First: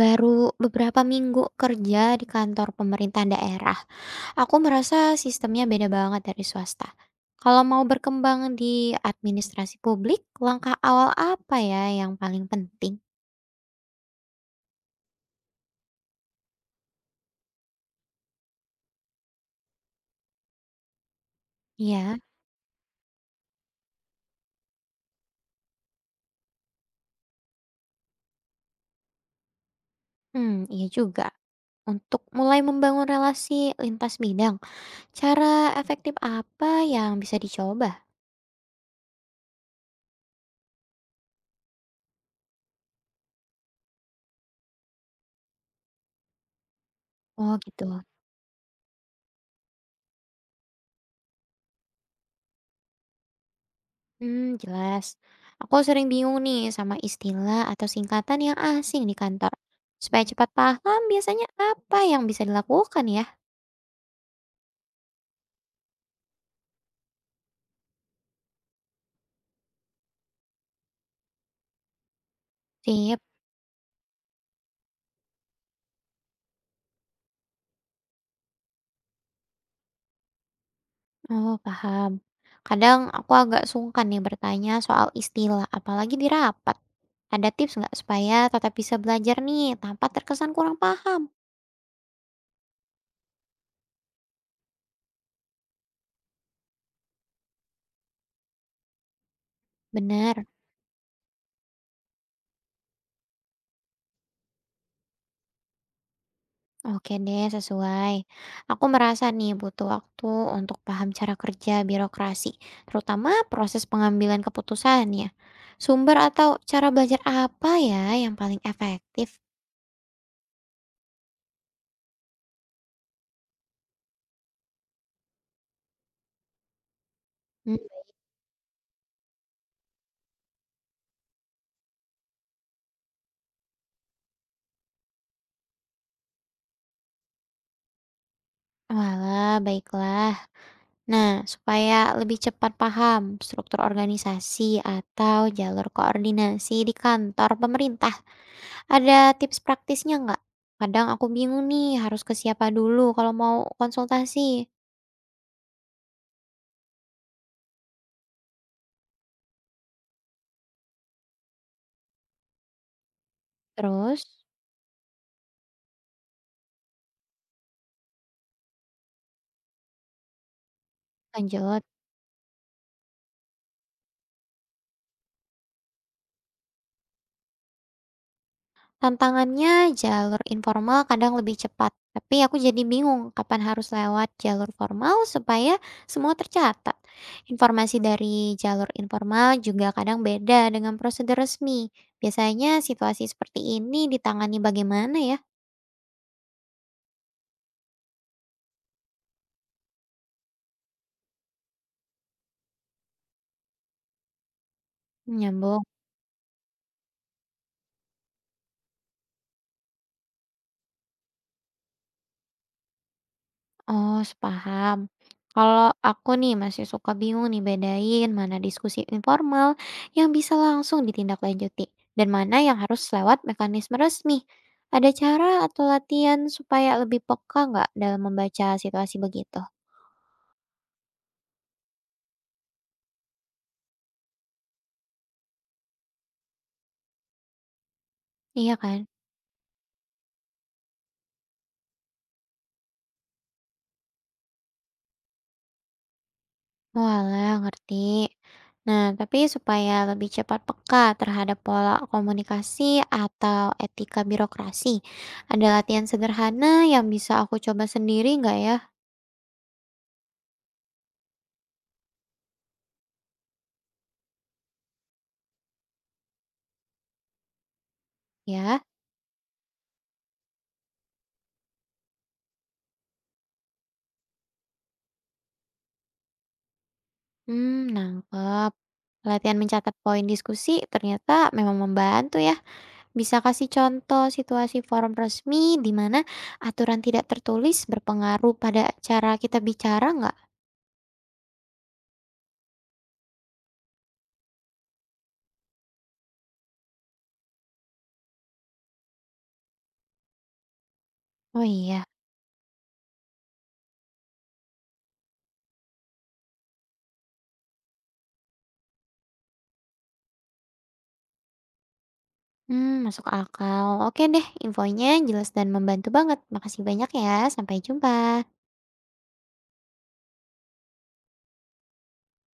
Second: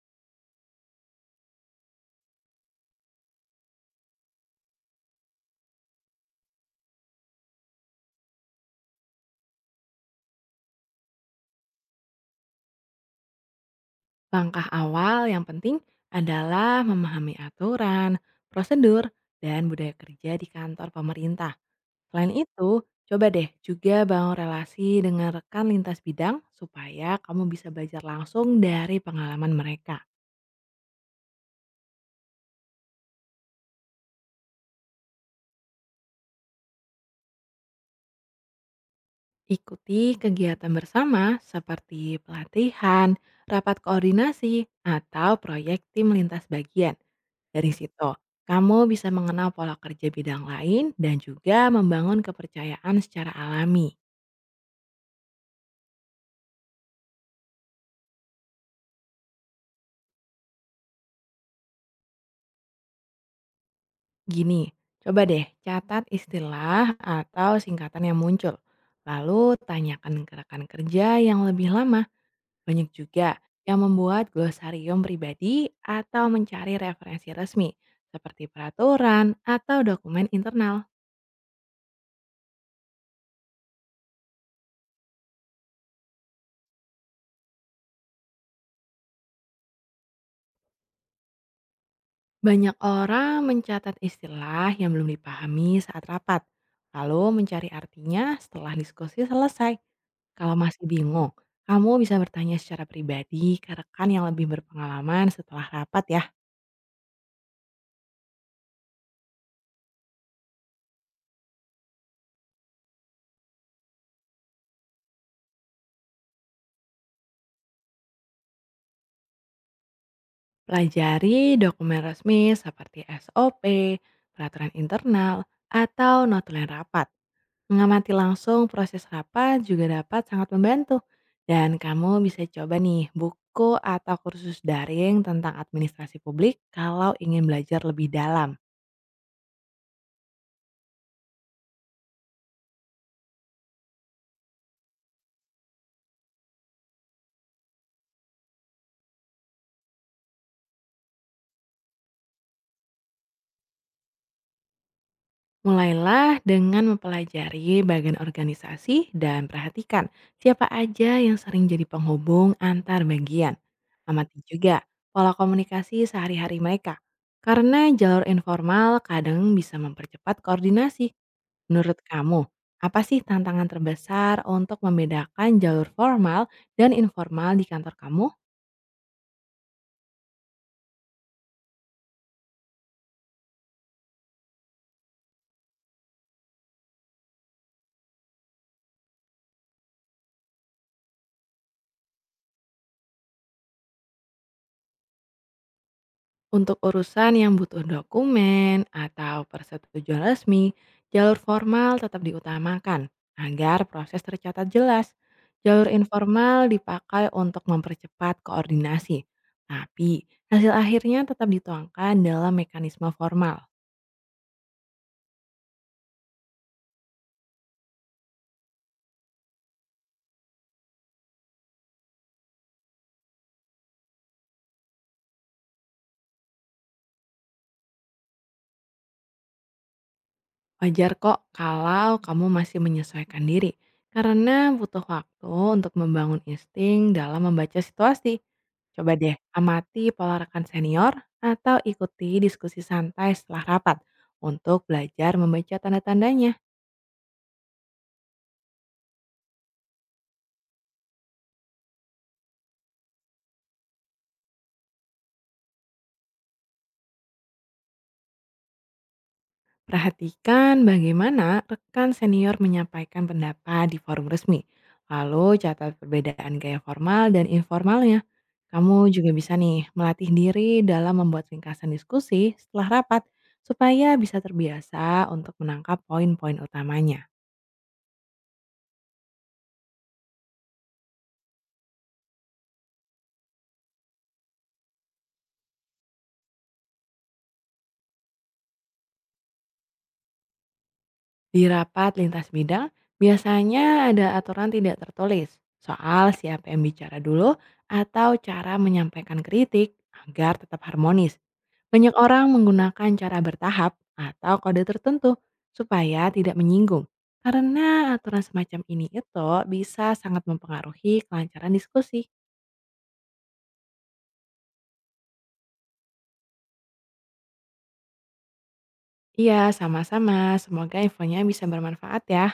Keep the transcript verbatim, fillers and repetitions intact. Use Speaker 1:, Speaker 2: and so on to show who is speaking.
Speaker 1: Baru beberapa minggu kerja di kantor pemerintah daerah, aku merasa sistemnya beda banget dari swasta. Kalau mau berkembang di administrasi publik, langkah awal apa ya yang paling penting?
Speaker 2: Langkah awal yang penting adalah memahami aturan, prosedur, dan budaya kerja di kantor pemerintah.
Speaker 1: Ya,
Speaker 2: Selain itu, coba deh juga bangun relasi dengan rekan lintas bidang supaya kamu bisa belajar langsung dari pengalaman mereka.
Speaker 1: hmm, iya juga. Untuk mulai membangun relasi lintas bidang, cara efektif apa yang bisa dicoba?
Speaker 2: Ikuti kegiatan bersama seperti pelatihan, rapat koordinasi, atau proyek tim lintas bagian.
Speaker 1: Oh
Speaker 2: Dari
Speaker 1: gitu.
Speaker 2: situ, kamu bisa mengenal pola kerja bidang lain dan juga membangun kepercayaan secara alami.
Speaker 1: Hmm, jelas. Aku sering bingung nih sama istilah atau singkatan yang asing di kantor. Supaya cepat paham, biasanya apa yang bisa dilakukan ya?
Speaker 2: Gini, coba deh catat istilah atau singkatan yang muncul. Lalu tanyakan ke rekan kerja yang lebih lama. Banyak
Speaker 1: Sip.
Speaker 2: juga yang membuat glosarium pribadi atau mencari referensi resmi seperti peraturan atau dokumen internal.
Speaker 1: Oh, paham. Kadang aku agak sungkan nih bertanya soal istilah, apalagi di rapat. Ada tips nggak supaya tetap bisa belajar nih tanpa terkesan kurang paham?
Speaker 2: Banyak orang mencatat istilah yang belum dipahami saat rapat, lalu mencari artinya setelah diskusi selesai.
Speaker 1: Bener.
Speaker 2: Kalau masih bingung, kamu bisa bertanya secara pribadi ke rekan yang lebih berpengalaman setelah rapat ya.
Speaker 1: Oke deh, sesuai. Aku merasa nih butuh waktu untuk paham cara kerja birokrasi, terutama proses pengambilan keputusan ya. Sumber atau cara belajar apa ya yang paling efektif?
Speaker 2: Pelajari dokumen resmi seperti S O P, peraturan internal, atau notulen rapat.
Speaker 1: Hmm,
Speaker 2: Mengamati langsung proses rapat juga dapat sangat membantu. Dan kamu bisa coba nih buku atau kursus daring tentang administrasi publik kalau ingin belajar lebih dalam.
Speaker 1: walah, baiklah. Nah, supaya lebih cepat paham struktur organisasi atau jalur koordinasi di kantor pemerintah, ada tips praktisnya nggak? Kadang aku bingung nih harus ke siapa dulu kalau mau konsultasi.
Speaker 2: Mulailah dengan mempelajari bagian organisasi dan perhatikan siapa aja yang sering jadi penghubung antar bagian.
Speaker 1: Terus,
Speaker 2: Amati juga pola komunikasi sehari-hari mereka. Karena jalur informal kadang bisa mempercepat koordinasi.
Speaker 1: lanjut.
Speaker 2: Menurut kamu, apa sih tantangan terbesar untuk membedakan jalur formal dan informal di kantor kamu?
Speaker 1: Tantangannya jalur informal kadang lebih cepat, tapi aku jadi bingung kapan harus lewat jalur formal supaya semua tercatat. Informasi dari jalur informal juga kadang beda dengan prosedur resmi. Biasanya situasi seperti ini ditangani bagaimana ya?
Speaker 2: Untuk urusan yang butuh dokumen atau persetujuan resmi, jalur formal tetap diutamakan agar proses tercatat jelas.
Speaker 1: Nyambung.
Speaker 2: Jalur informal dipakai untuk mempercepat koordinasi, tapi hasil akhirnya tetap dituangkan dalam mekanisme formal.
Speaker 1: Oh, sepaham. Kalau aku nih masih suka bingung nih bedain mana diskusi informal yang bisa langsung ditindaklanjuti dan mana yang harus lewat mekanisme resmi. Ada cara atau latihan supaya lebih peka nggak dalam membaca situasi begitu?
Speaker 2: Wajar kok kalau kamu masih menyesuaikan diri, karena butuh waktu untuk membangun insting dalam membaca situasi.
Speaker 1: Iya kan?
Speaker 2: Coba deh, amati pola rekan senior atau ikuti diskusi santai setelah rapat untuk belajar membaca tanda-tandanya.
Speaker 1: Walah, ngerti. Nah, tapi supaya lebih cepat peka terhadap pola komunikasi atau etika birokrasi, ada latihan sederhana yang bisa aku coba sendiri nggak ya?
Speaker 2: Perhatikan bagaimana rekan senior menyampaikan pendapat di forum resmi. Lalu catat perbedaan gaya formal dan informalnya.
Speaker 1: Ya.
Speaker 2: Kamu juga bisa nih melatih diri dalam membuat ringkasan diskusi setelah rapat supaya bisa terbiasa untuk menangkap poin-poin utamanya.
Speaker 1: Hmm, nangkep. Latihan mencatat poin diskusi ternyata memang membantu ya. Bisa kasih contoh situasi forum resmi di mana aturan tidak tertulis berpengaruh pada cara kita bicara nggak?
Speaker 2: Di rapat lintas bidang, biasanya ada aturan tidak tertulis soal siapa yang bicara dulu atau cara menyampaikan kritik agar tetap harmonis.
Speaker 1: Oh iya.
Speaker 2: Banyak orang menggunakan cara bertahap atau kode tertentu supaya tidak menyinggung. Karena aturan semacam ini itu bisa sangat mempengaruhi kelancaran diskusi.
Speaker 1: Hmm masuk akal. Oke deh, infonya jelas dan membantu banget. Makasih banyak ya. Sampai jumpa.
Speaker 2: Iya, sama-sama. Semoga infonya bisa bermanfaat ya.